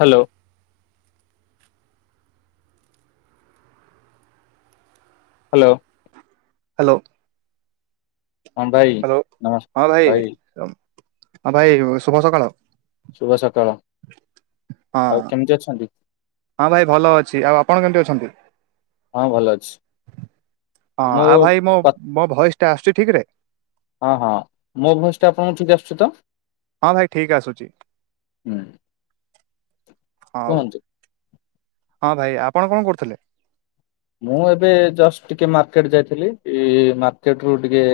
Hello hello hello ହଁ ଭାଇ hello ହଁ ଭାଇ ହଁ ଭାଇ ଶୁଭ ସକାଳ। ଶୁଭ ସକାଳ ହଁ ଆଉ କେମିତି ଅଛନ୍ତି? ହଁ ଭାଇ ଭଲ ଅଛି ଆଉ ଆପଣ କେମିତି ଅଛନ୍ତି? ହଁ ଭଲ ଅଛି ହଁ ମୋ ଆଉ ଭାଇ ମୋ କ ମୋ ଭଏସଟା ଆସୁଛି ଠିକରେ। ହଁ ହଁ ମୋ ଭଏସଟା ଆପଣଙ୍କୁ ଠିକ ଆସୁଛି ତ। ହଁ ଭାଇ ଠିକ୍ ଆସୁଛି। ହୁଁ ହଉ। କୁହନ୍ତୁ। ହଁ ଭାଇ ଆପଣ କଣ କରୁଥିଲେ? ମୁଁ ଏବେ ଜଷ୍ଟ୍ ଟିକେ ମାର୍କେଟ ଯାଇଥିଲି, ଏଇ ମାର୍କେଟରୁ ଟିକେ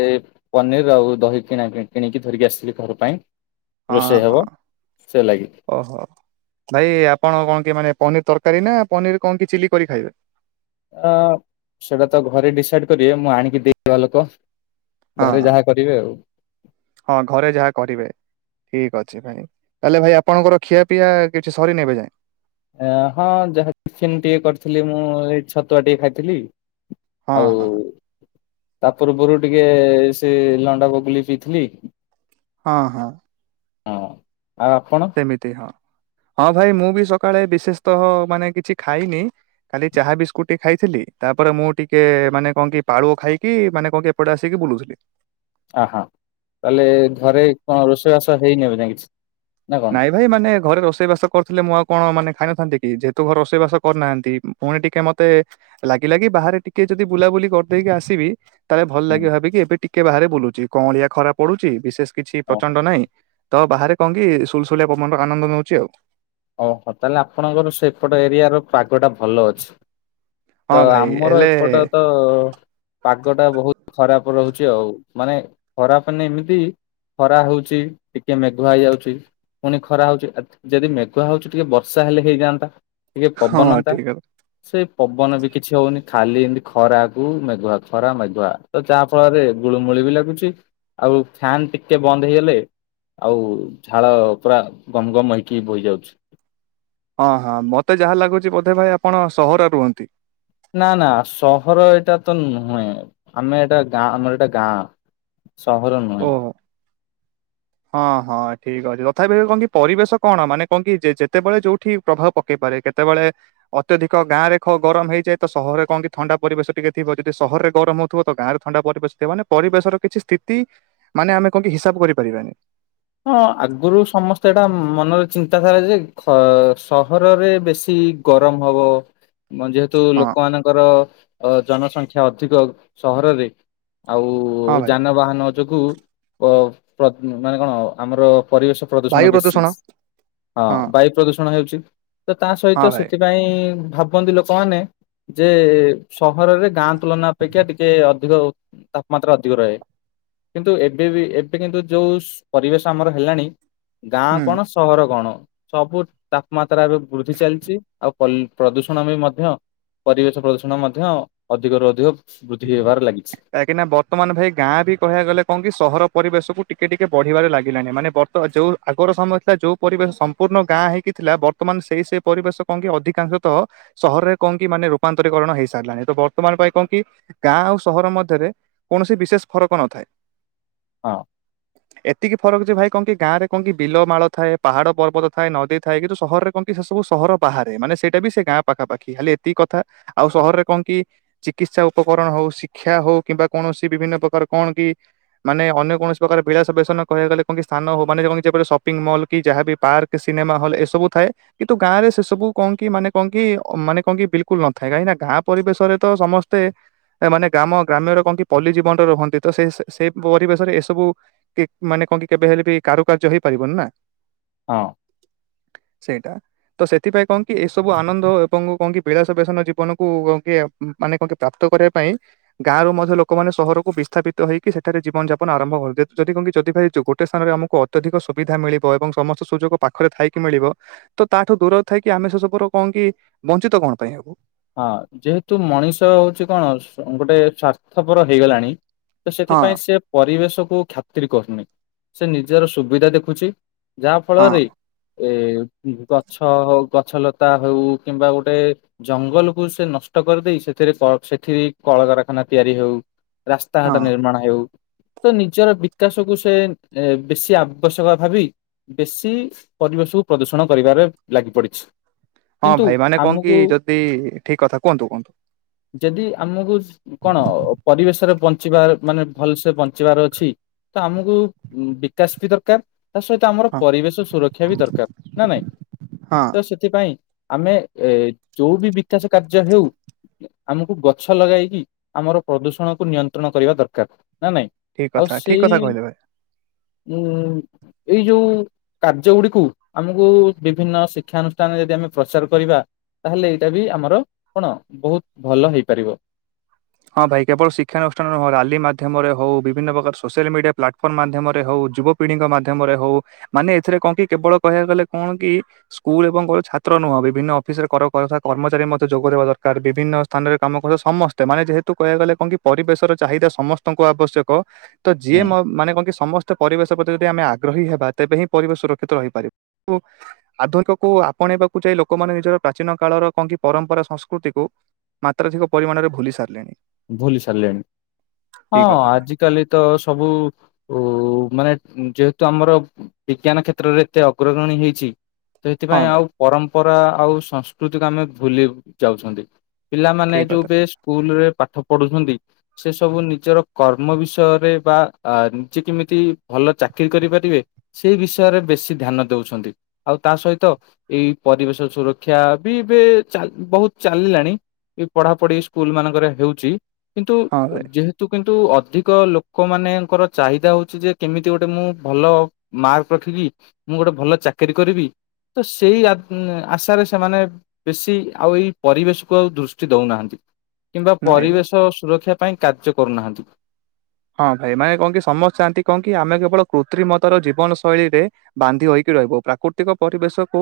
ପନିର ଆଉ ଦହି କିଣାକିଣି କିଣିକି ଧରିକି ଆସିଲି ଘର ପାଇଁ। ରୋଷେଇ ହବ, ସେ ଲାଗି। ଓହୋଃ, ଭାଇ ଆପଣ କଣ କି ମାନେ ପନିର ତରକାରୀ ନା ପନିର କଣ କି ଚିଲ୍ଲି କରି ଖାଇବେ? ଅ ସେଇଟା ତ ଘରେ ଡିସାଇଡ୍ କରିବେ ମୁଁ ଆଣିକି ଦେଇ ଦେବା ଲୋକ। ହଁ ଘରେ ଯାହା କରିବେ ଆଉ। ହଁ ଘରେ ଯାହା କରିବେ, ଠିକ ଅଛି ଭାଇ। ତାହେଲେ ଭାଇ ଆପଣଙ୍କର ଖିଆପିଆ କିଛି ସରିନି ଏବେ ଯାଏଁ? ଏଁ ହଁ ଯାହା ଟିଫିନ୍ ଟିକେ କରିଥିଲି ମୁଁ ଏଇ ଛତୁଆ ଟିକେ ଖାଇଥିଲି। ହଁ ଆଉ ହଁ ତା ପୂର୍ବରୁ ଟିକେ ସେ ଲଣ୍ଡା ବଗୁଲି ପିଇଥିଲି। ହଁ ହଁ। ହଁ, ଆଉ ଆପଣ? ଏମିତି ହଁ, ହଁ ଭାଇ ମୁଁ ବି ସକାଳେ ବିଶେଷତଃ ମାନେ କିଛି ଖାଇନି। କାଲି ଚାହା ବିସ୍କୁଟ ଟିକେ ଖାଇଥିଲି, ତାପରେ ମୁଁ ଟିକେ ମାନେ କଣ କି ପାଳୁଅ ଖାଇକି ମାନେ କଣ କି ଏପଟେ ଆସିକି ବୁଲୁଥିଲି। ଅ ହଁ, ତାହେଲେ ଘରେ କଣ ରୋଷେଇବାସ ହେଇନି ଏବେ ଯାଏଁ କିଛି? ନା କଣ? ନାଇଁ ଭାଇ ମାନେ ଘରେ ରୋଷେଇବାସ କରୁଥିଲେ ମୁଁ ଆଉ କଣ ମାନେ ଖାଇନଥାନ୍ତି କି, ଯେହେତୁ ଘରେ ରୋଷେଇ ବାସ କରିନାହାନ୍ତି ପୁଣି ଟିକେ ମତେ ଲାଗିଲାକି ବାହାରେ ଟିକେ ଯଦି ବୁଲାବୁଲି କରିଦେଇକି ଆସିବି ତାହେଲେ ଭଲ ହୁଁ ଲାଗିବ ଭାବିକି ଏବେ ଟିକେ ବାହାରେ ବୁଲୁଛି, କଅଁଳିଆ ଖରା ପଡୁଛି ବିଶେଷ କିଛି ଓହୋ ପ୍ରଚଣ୍ଡ ନାଇଁ। ତ ବାହାରେ କଣ କିି ସୁଲସୁଲିଆ ପବନର ଆନନ୍ଦ ନେଉଛି ଆଉ। ଓହୋଃ, ତାହେଲେ ଆପଣଙ୍କର ସେପଟ ଏରିଆର ପାଗଟା ଭଲ ଅଛି। ତ ହଁ ଭାଇ ଆମର ହେଲେ ଏପଟେ ତ ତ ପାଗଟା ବହୁତ ଖରାପ ରହୁଛି ଆଉ, ମାନେ ଖରାପ ମାନେ ଏମିତି ଖରା ହଉଛି ଟିକେ ମେଘୁଆ ହେଇଯାଉଛି ପୁଣି ଖରା ହଉଛି ଯେଦିନ ମେଘ୍ କୁହା ହେଉଛି ଟିକେ ବର୍ଷା ହେଲେ ହେଇଯାଆନ୍ତା ଟିକେ ହଁ ପବନନ୍ତା ଠିକ କଥା। ସେଇ ପବନ ବି କିଛି ହଉନି ଖାଲି ଏମିତି ଖରାକୁ ମେଘୁଆ ଖରା ମେଘୁଆ। ତ ଯାହା ଫଳରେ ଗୁଳୁମୁଳି ବି ଲାଗୁଛି ଆଉ ଫ୍ୟାନ୍ ଟିକେ ବନ୍ଦ ହେଇଗଲେ ଆଉ ଝାଳ ପୁରା ଗମଗମ୍ ହେଇକି ବୋହି ଯାଉଛି। ହଁ-ହଁ, ମୋତେ ଯାହା ଲାଗୁଛି ବୋଧେ ଭାଇ ଆପଣ ସହରରେ ରୁହନ୍ତି। ନା ନା ସହର ଏଇଟା ତ ନୁହେଁ ଆମେ ଏଇଟା ଗାଁଆ ଆମର ଏଇଟା ଗାଁଆ। ସହର ନୁହଁ। ଓହୋଃ। ହଁ-ହଁ, ଠିକ୍ ଅଛି ତଥାପି କଣ କି ପରିବେଶ କଣ ମାନେ କଣ କି ଯେତେବେଳେ ଯୋଉଠି ପ୍ରଭାବ ପକେଇ ପାରେ କେ କେତେବେଳେ ଅତ୍ୟଧିକ ଗାଁରେ ଗରମ ହେଇଯାଏ ତ ସହରରେ କଣ କି ଥଣ୍ଡା ପରିବେଶ ଟିକେ ଥିବ ଯଦି ସହରରେ ଗରମ ହଉ ଥିବ ତ ଗାଁରେ ଥଣ୍ଡା ପରିବେଶ ଥିବ ମାନେ ପରିବେଶର କିଛି ସ୍ଥିତି ମାନେ ଆମେ କଣ କି ହିସାବ କରିପାରିବାନି। ହଁ ଆଗରୁ ସମସ୍ତେ ଏଇଟା ମନରେ ଚିନ୍ତାଧାରା ଯେ ଖ ସହରରେ ବେଶୀ ଗରମ ହବ [inaudible] ଯେହେତୁ ହଁ ଲୋକମାନଙ୍କର ଅ ଜନସଂଖ୍ୟା ଅଧିକ ସହରରେ ଆଉ ହଁ ଭାଇ ଯାନବାହାନ ଯୋଗୁ ପ୍ର ପ୍ରଦ୍ ମାନେ କଣ ଆମର ପରିବେଶ। ପ୍ରଦୂଷଣ ବେଶୀ, ହଁ ବାୟୁ ପ୍ରଦୂଷଣ ହେଉଛି ତ ତା ସହିତ ହଁ ଭାଇ ସେଥି ପାଇଁ-ଇ ଭାବନ୍ତି ଲୋକମାନେ ଯେ ସହରରେ ଗାଁ ତୁଲନା ଅପେକ୍ଷା ଟିକେ ଅଧିକ ତାପମାତ୍ରା ଅଧିକ ରହେ, ସୁ କିନ୍ତୁ ଏବେ ବି ଏବେ କିନ୍ତୁ ଯୋଉ ପରିବେଶ ଆମର ହେଲାଣି ଗାଁ ହୁଁ। କଣ ସହର କଣ। ସବୁ ତାପମାତ୍ରା ଏବେ ବୃଦ୍ଧି ଚାଲିଛି ଆଉ ପଲ୍ ପ୍ରଦୂଷଣ ବି ମଧ୍ୟ ପରିବେଶ ପ୍ରଦୂଷଣ ମଧ୍ୟ ଅଧିକରୁୁ ଅଧିକ ବୃଦ୍ଧି ହେବାରେ ଲାଗିଛି। କାହିଁକିନା ବର୍ତ୍ତମାନ ଭାଇ ଗାଁ ବି କହିବା ଗଲେ କଣ କି ସହର ପରିବେଶକୁ ଟିକେ ଟିକେ ବଢିବାରେ ଲାଗିଲାଣି ମାନେ ବତ ଯୋଉ ଆଗର ସମୟ ଥିଲା ଯୋଉ ପରିବେଶ ସମ୍ପୂର୍ଣ୍ଣ ଗାଁ ହେଇକି ଥିଲା ବର୍ତ୍ତମାନ ସେଇ ସେଇ ପରିବେଶ କଣ କି ଅଧିକାଂଶ ତଃ ସହରରେ କଣ କି ମାନେ ରୂପାନ୍ତରୀକରଣ ହେଇସାରିଲାନି ତ ବର୍ତ୍ତମାନ ପାଇଁ କଣ କି? ଗାଁ ଆଉ ସହର ମଧ୍ୟରେ କୌଣସି ବିଶେଷ ଫରକ ନଥାଏ। ହଁ। ଆ ଏତିକି ଫରକ ଯେ ଭାଇ କଣ କି ଗାଁରେ କହଣ କି ବିଲମାଳ ଥାଏ ପାହାଡ ପର୍ବ ଥାଏ ନଦୀ ଥାଏ କିନ୍ତୁ ସହରରେ କ ସେ ସବୁ ସହର ବାହାରେ ମାନେ ସେଇଟା ବି ସେ ଗାଁ ପାଖାପାଖି ଖାଲି ଏତିକି କଥା ଆଉ ସହରରେ କଣ କି ଚିକିତ୍ସା ଉପକରଣ ହଉ ଶିକ୍ଷା ହଉ କିମ୍ବା କୌଣସି ବିଭିନ୍ନ ପ୍ରକାର କଣ କି ମାନେ ଅନ୍ୟ କୌଣସି ପ୍ରକାର ବିଳାସ ବସନ କହିବାକୁଲେ କଣି ସ୍ଥାନ ହଉ ମାନ ଯେଟ ସପିଂ ମଲ୍ କି ଯହା ପାର୍କ ସିନେମା ହଲ୍ ଏସବୁ ଥାଏ। କିନ୍ତୁ ଗାଁ ରେ ସେ ସବୁ କହ କି ମାନେ କହ କି ମାନେ କହ କି ବିଲକୁଲ ନଥାଏ କାହିଁକି ନା ଗାଁ ପରିବେଶରେ ତ ସମସ୍ତେ ମାନେ ଗ୍ରାମ ଗ୍ରାମ୍ୟର କଣ କି ପଲ୍ଲୀ ଜୀବନରେ ରୁହନ୍ତି ତ ସେ-ସେଇ ପରିବେଶରେ ଏସବୁ କି ମାନେ କଣ କି କେବେ ହେଲେ ବି କାରୁକାର୍ଯ୍ୟ ହେଇପାରିବନି ନା। ହଁ। ସେଇଟା। ତ ସେଥିପାଇଁ କଣ କି ଏସବୁ ଆନନ୍ଦ ଏବଂ କଣ କି ବିଳାସ ବସନ ଜୀବନକୁ ମାନେ କଣ ପ୍ରାପ୍ତ କ୍ତ କରିବା ପାଇଁ ଗାଁରୁ ମଧ୍ୟ ଲୋକମାନେ ସହରକୁ ବିସ୍ଥାପିତ ହେଇକି ସେଠାରେ ଜୀବନ ଯାପନ ଆରମ୍ଭ କରୁ ଯଦିି କଣକି ଯଦି ଭାଇ ଟେ ସ୍ଥାନରେ ଆମକୁ ଅତ୍ୟଧିକ ସୁବିଧା ମିଳିବ ଏବଂ ସମସ୍ତ ସୁଯୋଗ ପାଖରେ ଥାଇକି ମିଳିବ। ତ ତାଠୁ ଦୂରରେ ଥାଇକି ଆମେ ସେ ସବୁର କଣ କି ବଞ୍ଚିତ କଣ ପାଇଁ ହେବୁ। ହଁ ଯେହେତୁ ମଣିଷ ହଉଛି କଣ ଗୋଟେ ସ୍ୱାର୍ଥପର ହେଇଗଲାଣି। ତ ହଁ ସେଥିପାଇଁ ସେ ପରିବେଶକୁୁ ଖାତିର କରୁନି ସେ ନିଜର ସୁବିଧା ଦେଖୁଛି। ଯାହା ହଁ ଫଳରେ ଏ ଗଛ ହଉ ଗଛ ଲତା ହଉ କିମ୍ବା ଗୋଟେ ଜଙ୍ଗଲକୁୁ ସେ ନଷ୍ଟ କରିଦେଇ ସେଥିରେ କ ସେଠି କଳକାରଖାନା ତିଆରି ହଉ। ହଁ ରାସ୍ତାଘାଟ ନିର୍ମାଣ ହେଉ। ତ ନିଜର ବିକାଶକୁ ସେ ଏ ବେଶୀ ଆବଶ୍ୟକ ଭାବି ବେଶୀ ପରିବେଶକୁ ପ୍ରଦୂଷଣ କରିବାରେ ଲାଗି ପଡିଛି। ହଁ କିନ୍ତୁ ଭାଇ ମାନେ କଣ କି ଆମକୁ ଯଦି ଠିକ କଥା କୁହନ୍ତୁ କୁହନ୍ତୁ? ଯଦି ଆମକୁ କଣ ପରିବେଶରେ ବଞ୍ଚିବାର ମାନେ ଭଲ ସେ ବଞ୍ଚିବାର ଅଛି। ତ ଆମକୁ ବିକାଶ ବି ଦରକାର। ତା ସହିତ ଆମର ହଁ ପରିବେଶ ସୁରକ୍ଷା ବି ଦରକାର ନା ନାଇଁ ହଁ ତ ସେ ସେଥିପାଇଁ ଆମେ ଏ ଯୋଉ ବି ବିକାଶ କାର୍ଯ୍ୟ ହେଉ। ଆମକୁ ଗଛ ଲଗାଇକି ଆମର ପ୍ରଦୂଷଣକୁ ନିୟନ୍ତ୍ରଣ କରିବା ଦରକାର ନା ନାଇଁ? ଠିକ ଆଉ କଥା ଠିକ କଥା ସେଇ କହିଲେ ଭାଇ। ଉ ଏଇ ଯୋଉ କାର୍ଯ୍ୟ ଗୁଡିକୁ ଆମକୁ ବିଭିନ୍ନ ଶିକ୍ଷାନୁଷ୍ଠାନରେ ଯଦି ଆମେ ପ୍ରଚାର କରିବା ତାହେଲେ ଏଇଟା ବି ଆମର କଣ ବହୁତ ଭଲ ହେଇପାରିବ। ହଁ ଭାଇ କେବଳ ଶିକ୍ଷାନୁଷ୍ଠାନରେ ହଁ ରାଲି ମାଧ୍ୟମରେ ହଉ ବିଭିନ୍ନ ପ୍ରକାର ସୋସିଆଲ୍ ମିଡ଼ିଆ ପ୍ଲାଟଫର୍ମ ମାଧ୍ୟମରେ ହେଉ ଯୁବ ପିଢିଙ୍କ ମାଧ୍ୟମରେ ହଉ ମାନେ ଏଥିରେ କଣ କି କେବଳ କହିବାକୁ ଗଲେ କଣ କି? ସ୍କୁଲ ଏବଂ କ ଛାତ୍ର ନୁହଁ ବିଭିନ୍ନ ଅଫିସରେ କର କର୍ମଚାରୀ ମଧ୍ୟ ଯୋଗଦବା ଦରକାର ବିଭିନ୍ନ ସ୍ଥାନରେ କାମ କରୁ ସମସ୍ତେ ମାନେ ଯେହେତୁ କହିବାକୁ ଗଲେ କଣ କି ପରିବେଶର ଚାହିଦା ସମସ୍ତଙ୍କୁ ଆବଶ୍ୟକ ତ ଯିଏ ମୁଁ ମାନେ କଣ କି ସମ ପରିବେଶ ପ୍ରତି ଯଦି ଆମେ ଆଗ୍ରହୀ ହେବା ତେବେ ହିଁ ପରିବେଶ ସୁରକ୍ଷିତ ରହିପାରିବ। ଆଧୁନିକ କୁ ଆପଣେଇବାକୁ ଯାଇ ଲୋକମାନେ ନିଜର ପ୍ରାଚୀନ କାଳର କଣକି ପରମ୍ପରା ସଂସ୍କୃତିକୁ ମାତ୍ରାଧିକ ପରିମାଣରେ ଭୁଲି ସାରିଲେଣି। ଭୁଲି ସାରିଲେଣି ହଁ ଠିକ କଥା ଭାଇ ଆଜି କାଲି ତ ସବୁ ଉ ମାନେ ଯେହେତୁ ଆମର ବିଜ୍ଞାନ କ୍ଷେତ୍ରରେ ଏତେ ଅଗ୍ରଗଣୀ ହେଇଛି। ହଁ ସେଥିପାଇଁ ଭାଇ ଆଉ ପରମ୍ପରା ଆଉ ସଂସ୍କୃତିକୁ ଆମେ ଭୁଲି ଯାଉଛନ୍ତି। ପିଲାମାନେ ଏ ଠିକ ଯୋଉ କଥା ବି ସ୍କୁଲରେ ପାଠ ପଢୁଛନ୍ତି ସେ ସବୁ ନିଜର କର୍ମ ବିଷୟରେ ବା ଆ ନିଜେ କେମିତି ଭଲ ଚାକିରୀ କରିପାରିବେ ସେଇ ବିଷୟରେ ବେଶୀ ଧ୍ୟାନ ଦେଉଛନ୍ତି। ଆଉ ତା ସହିତ ଏଇ ପରିବେଶ ସୁରକ୍ଷା ବି ଏବେ ଚା ବୋହୁତ ଚାଲିଲାଣି। ଏ ପଢାପଢି ଏ ସ୍କୁଲମାନଙ୍କରେ ହେଉଚି କିନ୍ତୁ ହଁ ଭାଇ ଯେହେ ତୁ କିନ୍ତୁ ଅଧିକ ଲୋକମାନଙ୍କର ଚାହିଦା ହୋଉଛି ଯେ କେମିତି ଗୋଟେ ମୁଁ ଭଲ ମାର୍କ ରଖିକି ମୁଁ ଗୋଟେ ଭଲ ଚାକିରୀ କରିବି। ତ ସେଇ ଆ ନ୍ ଆଶାରେ ସେମାନେ ବେଶୀ ଆଉ ଏଇ ପରିବେଶକୁ ଆଉ ଦୃଷ୍ଟି ଦୋଉନାହାନ୍ତି କିମ୍ବା ନାଇଁ ଭାଇ ତ ସୁରକ୍ଷା ପାଇଁ କାର୍ଯ୍ୟ କରୁନାହାନ୍ତି। ହଁ ଭାଇ ମାନେ କଣ କି ସମସ୍ତେ ଚାହାନ୍ତି କଣ କି ଆମେ କେବଳ କୃତ୍ରିମତାର ଜୀବନ ଶୈଳୀରେ ବାନ୍ଧି ହୋଇକି ରହିବୁ ପ୍ରାକୃତିକ ପରିବେଶକୁ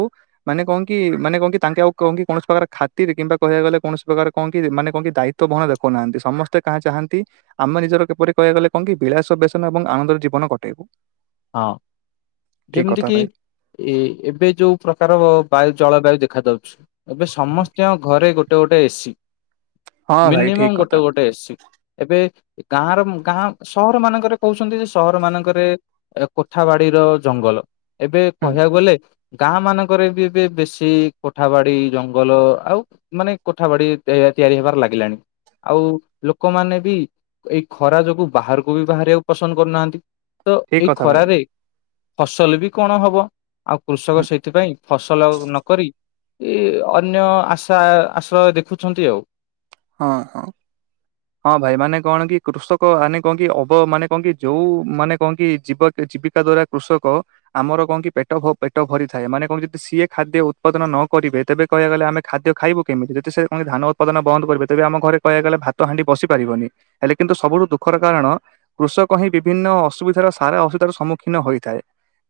ମାନେ କଣ କି ମାନେ କଣ କି ତାଙ୍କେ ଆଉ କଣ କି କୌଣସି ପ୍ରକାର ଖାତିରି କିମ୍ବା କହିବାକୁ ଗଲେ କୌଣସି ପ୍ରକାର କଣ କି ମାନେ କଣକି ଦାୟି ତ୍ୱ ବହେଁ ଦେଖୁନାହାନ୍ତି ସମସ୍ତେ କାହାଁ ଚାହାନ୍ତି ଆମେ ନିଜର କିପରି କହିବାକୁ ଗଲେ କଣ କି ବିଳାସ ବେସନ ଏବଂ ଆନନ୍ଦର ଜୀବନ କଟେଇବୁ। ହଁ ଠିକ ଯେମତି କଥା କିି? ଭାଇ ଏ ଏବେ ଯୋଉ ପ୍ରକାର ବାୟୁ ଜଳବାୟୁ ଦେଖାଯାଉଚି ଏବେ ସମସ୍ତଙ୍କ ଘରେ ଗୋ ଗୋଟେ ଗୋଟେ ଏସି ହଁ ଭାଇ ଠିକ ମିନିମମ୍ କଥା ଗୋଟେ ଗୋଟେ ଏସିି। ଏବେ ଗାଁର ଗାଁ ସହର ମାନଙ୍କରେ କୋହୁଛନ୍ତି ଯେ ସହର ମାନଙ୍କରେ ଏ କୋଠାବାଡିର ଜଙ୍ଗଲ ଏବେ ହୁଁ କହିବାକୁ ଗଲେ ଗାଁ ମାନଙ୍କରେ ବି ଏବେ ବେଶୀ କୋଠାବାଡି ଜଙ୍ଗଲ ଆଉ ମାନେ କୋଠାବାଡି ଏତେ ହେ ତିଆରି ହେବାର ଲାଗିଲାଣି। ଆଉ ଲୋକମାନେ ବି ଏଇ ଖରା ଯୋଗୁ ବାହାରକୁ ବି ବାହାରିବାକୁ ପସନ୍ଦ କରୁନାହାନ୍ତି। ତ ଠିକ ଏଇ କଥା ଭାଇ ଖରାରେ ଫସଲ ବି କଣ ହବ? ଆଉ କୃଷକ ହୁଁ ସେଇଥିପାଇଁ ଫସଲ ଆଉ ନକରି ଇ ଅନ୍ୟ ଆଶା ଆଶ୍ରୟ ଦେଖୁଛନ୍ତି ଆଉ। ହଁ ହଁ। ହଁ ଭାଇ ମାନେ କଣ କି କୃଷକ ମାନେ କଣ କି ଅବୟ ମାନେ କଣ କି ଯୋଉ ମାନେ କଣ କି ଜୀବ ଏ ଜୀବିକା ଦ୍ଵାରା କୃଷକ ଆମର କଣ କି ପେଟ ହୋ ପେଟ ଭରିଥାଏ ମାନେ କଣ ଯଦି ସିଏ ଖାଦ୍ୟ ଉତ୍ପାଦନ ନ କରିବେ ତେବେ କହିବାକୁ ଗଲେ ଆମେ ଖାଦ ଖାଇବୁ କେମିତି ଯଦି ସେ ପୁଣି ଧାନ ଉତ୍ପାଦନ ବନ୍ଦ କରିବେ ତେବେ ଆମ ଘରେ କହିବାକୁ ଗଲେ ଭାତ ହାଣ୍ଡି ବସି ପାରିବନି ହେଲେ କିନ୍ତୁ ସବୁଠୁ ଦୁଖର କାରଣ କୃଷକ ହିଁ ବିଭିନ୍ନ ଅସୁବିଧାର ସାରା ଅସୁବିଧାର ସମ୍ମୁଖୀନ ହୋଇଥାଏ।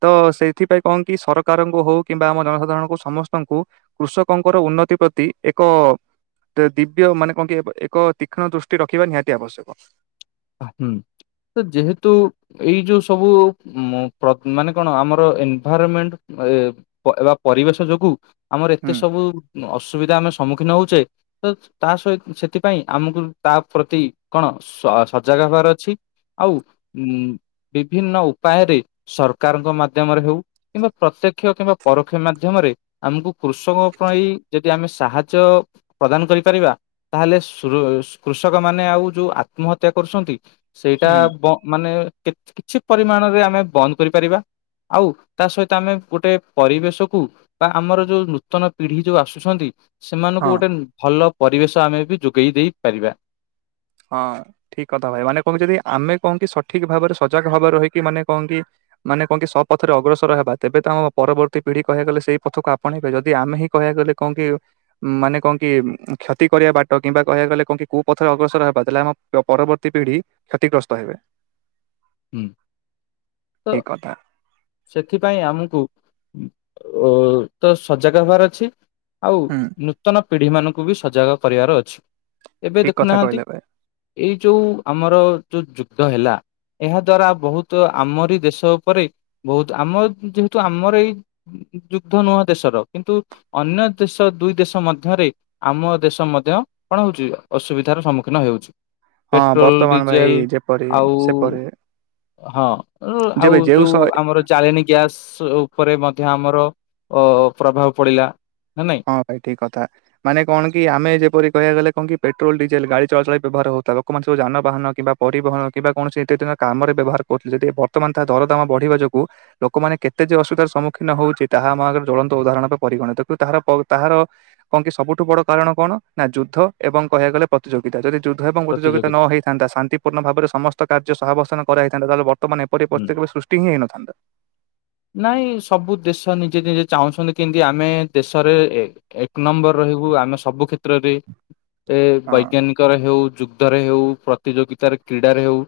ତ ସେଇଥିପାଇଁ କଣ କି ସରକାରଙ୍କୁ ହୋଉ କିମ୍ବା ଆମ ଜନସାଧାରଣଙ୍କୁ ସମସ୍ତଙ୍କୁ କୃଷକଙ୍କର ଉନ୍ନତି ପ୍ରତି ଏକ ତ ଦି ୟ ମାନେ କଣ କି ଏବ ଏକ ତୀକ୍ଷ୍ଣ ଦୃଷ୍ଟି ରଖିବା ନିହାତି ଆବଶ୍ୟକ। ଅ ହୁଁ ତ ଯେହେତୁ ଏଇ ଯୋଉ ସବୁ ଉମ୍ ପ୍ର ମାନେ କଣ ଆମର ଏନଭାଇରମେଣ୍ଟ ଏ ପ ଏବା ପରିବେଶ ଯୋଗୁ ଆମର ଏତେ ହୁଁ। ସବୁ ଉମ୍ ଅସୁବିଧା ଆମେ ସମ୍ମୁଖୀନ ହୋଉଚେ ତ ତା ସହିତ୍ ସେଥିପାଇଁ ଆମକୁ ତା ପ୍ରତି କଣ ସ ସଜାଗ ହବାର ଅଛି। ଆଉ ଉଁ ବିଭିନ୍ନ ଉପାୟରେ ସରକାରଙ୍କ ମାଧ୍ୟମରେ ହେଉ କିମ୍ବା ପ୍ରତ୍ୟକ୍ଷ କିମ୍ବା ପରୋକ୍ଷ ମାଧ୍ୟମରେ ଆମକୁ କୃଷକଙ୍କ ପାଇଁ ଯଦି ଆମେ ସାହାଯ୍ୟ ପ୍ରଦାନ କରିପାରିବା। ତାହେଲେ ସୃ ଉସ୍ କୃଷକମାନେ ଆଉ ଯୋଉ ଆତ୍ମହତ୍ୟା କରୁଛନ୍ତି ସେଇଟା ହୁଁ ବଁ ମାନେ କେତ୍ କିଛି ପରିମାଣରେ ଆମେ ବନ୍ଦ କରିପାରିବା। ଆଉ ତା ସହିତ ଆମେ ଗୋଟେ ପରିବେଶକୁ ବା ଆମର ଯୋଉ ନୂତନ ପିଢି ଯୋଉ ଆସୁଛନ୍ତି ହଁ। ସେମାନଙ୍କୁ ଗୋଟେ ଉଁ ଭଲ ପରିବେଶ ଆମେ ବି ଯୋଗେଇ ଦେଇପାରିବା। ହଁ ଠିକକଥା ଭାଇ ମାନେ କହିବୁ ଯଦି ଆମେ କଣ କି ସଠିକ ଭାବରେ ସଜାଗ ଭାବରେ ରହିକି ମାନେ କଣ କି ମାନେ କହଣ କି ସ ପଥରେ ଅଗ୍ରସର ହେବା ତେବେ ତ ଆମ ପରବର୍ତ୍ତୀ ପଢି କହିବାକୁ ଗଲେ ସେଇ ପଥକୁ ଆପଣେଇବେ ଯଦି ଆମେ ହିଁ କହିବାକୁ ଗଲେ। କଣ କି ମାନେ କଣ କି କ୍ଷତି କରିବା ବାଟ କିମ୍ବା କହିବାକୁ ଗଲେ କଣ କି କୋଉ ପଥରେ ଅଗ୍ରସର ହେ ବଦଲେ ଆମ ପ-ପରବର୍ତ୍ତୀ ପିଢି କ୍ଷତିଗ୍ରସ୍ତ ହେବେ। ହୁଁ। ଠିକ୍ କଥା। ସେଥିପାଇଁ ଆମକୁ ଓ ତ ସଜାଗ ହବାର ଅଛି। ଆଉ ହୁଁ। ନୂତନ ପିଢ଼ି ମାନଙ୍କୁ ବି ସଜାଗ କରିବାର ଅଛି। ଏବେ ଠିକ କଥା କହିଲେ ଦେଖୁନାହାନ୍ତି ଭାଇ ଏଇ ଯୋଉ ଆମର ଯୋଉ ଯୁଦ୍ଧ ହେଲା। ଏହା ଦ୍ଵାରା ବୋହୁତ ଆମରି ଦେଶ ଉପରେ ବୋହୁତ ଆମ ଯେହେତୁ ଆମର ଏଇ ଯୁଦ୍ଧ ନୁହଁ। ଦେଶର କିନ୍ତୁ ଅନ୍ୟ ଦେଶ ଦୁଇ ଦେଶ ମଧ୍ୟରେ ଆମ ଦେଶ ମଧ୍ୟ କଣ ହୋଉଚି ଅସୁବିଧାର ସମ୍ମୁଖୀନ ହେଉଚି। ହଁ ପେଟ୍ରୋଲ ବର୍ତ୍ତମାନ ଭାଇ ଡିଜେଲ ଯେପରି ଆଉ ସେପରି ହଁ [unintelligible] ଆଉ ଯେବେ ଯେଉ ସ ଯୋଉ ଆମର ଜାଳେଣି ଗ୍ୟାସ ଉପରେ ମଧ୍ୟ ଆମର ଅ ପ୍ରଭାବ ପଡିଲା ନା ନାଇଁ। ହଁ ଭାଇ ଠିକ୍ କଥ କଥା। ମାନେ କଣକି ଆମେ ଯେପରି କହିବା ଗଲେ କଣକି ପେଟୋଲ ଡିଜେଲ ଗଡି ଚଳାଚଳ ବ୍ୟବହାର ହୋଉଥିଲା। ଲୋକମାନେ ସବୁ ଯାନବାହାନ କିମ୍ବା ପରିବହନ କିମ୍ବା କୌଣସି ଇତ୍ୟାଦିନ କାମରେ ବ୍ୟବହାର କରୁଥିଲେ। ଯଦି ବର୍ତ୍ତମାନ ତାହା ଦରଦାମ ବଢିବା ଯୋଗୁ ଲୋକମାନେ କେତଯେ ଅସୁବିଧାର ସମ୍ମୁଖୀନ ହୋଉଚଟ ତାହା ଆମ ଆଗରେ ଜ୍ୱଳନ୍ତ ଉାହରଣ ରୂପେ ପରିଗଣିତ [unintelligible] ତାହାର ପ ତାହାର କଣ କି ସବୁଠୁ ବଡ କାରଣ କଣ ନା ଯୁଦ୍ଧ ଏବଂ କହିବାକୁ ଗଲେ ପ୍ରତିଯୋଗିତା ଯଦି ଯୁଦ୍ଧ ଏବଂ ପ୍ରଯୋଗିତା ପ୍ରତିଯୋଗିତା ନହେଇ ଥାନ୍ତା ଶାନ୍ତିପୂର୍ଣ୍ଣ ଭାବରେ ସମସ୍ତ କାର୍ଯ୍ୟ ସାହାବସନ କରାହେଇଥାନ୍ତା ତାହଲେ ବର୍ତ୍ତମାନ ଏପରି ହୁଁ। ପରିସ୍ଥିତି କେବେ ସୃଷ୍ ହିଁ ହେଇନଥାନ୍ତା। ନାଇଁ ସବୁ ଦେଶ ନିଜେ ନିଜେ ଚାହୁଁଛନ୍ତି କେମତି ଆମେ ଦେଶରେ ଏ କ ନମ୍ବର ରହିବୁ। ଆମେ ସବୁ କ୍ଷେତ୍ରରେ ଏ ହଁ ବୈଜ୍ଞାନି କ ରେ ହୋଉ ଯୁଦ୍ଧରେ ହୋଉ ପ୍ରତିଯୋଗିତାରେ କ୍ରୀଡାରେ ହୋଉ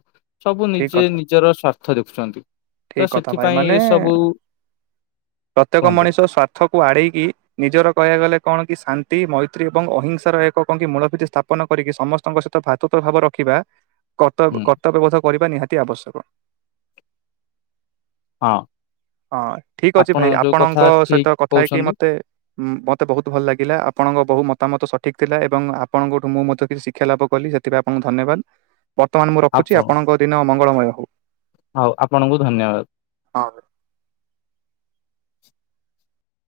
ସବୁ ନିଜେ ନିଜର ସ୍ଵା ର୍ଥ ଦେଖୁଚନ୍ତି। ଠି୍କ କଥା ଭାଇ ମାନେ ପ୍ରତ୍ୟେକ କୁହନ୍ତୁ ମଣିଷ ସ୍ଵାର୍ଥକୁ ଆଡେଇକି ନିଜର କହିବା ଗଲେ କଣ କି ଶାନ୍ତି ମୈତ୍ରୀ ଏବଂ ଅହିଂସାର ଏକ କଣକି ମୂଳ ଭିର୍ତ୍ତି ସ୍ଥା ପନ କରିକି ସମସ୍ତଙ୍କ ସହିତ ଭାତୃତ ଭାବ ରଖିବା ହୁଁ କର୍ତ୍ତ-କର୍ତ୍ତବ୍ୟବୋଧ କରିବା ନିହାତି ଆବଶ୍ୟକ। ହଁ। ହଁ ଠି୍କ ଅଛି ଆପଣ ଭାଇ ଯୋଉ କଥା ଆପଣଙ୍କ ଠିକ ସହିତ କଥା ହେଇକି କହୁଛନ୍ତି ମତେ ମତେ ବୋହୁତ ଭଲ ଲାଗିଲା ଆପଣଙ୍କ ବହୁ ମତାମତ ସଠିକ୍ ଥିଲା ଏବଂ ଆପଣଙ୍କଠୁ ମୁଁ ମଧ୍ୟ କିଛି ଶିକ୍ଷା ଲାଭ କଲି ସେ ଥି ପାଇଁ ଆପଣଙ୍କୁ ଧନ୍ୟବାଦ ବର୍ତ୍ତମାନ ମୁଁ ରଖୁଚି ଆପଣଙ୍କ ଦିନ ମଙ୍ଗଳମୟ ହୋଉ। ହୋଉ ଆପଣଙ୍କୁ ଧନ୍ୟବାଦ। ହଁ ଭାଇ।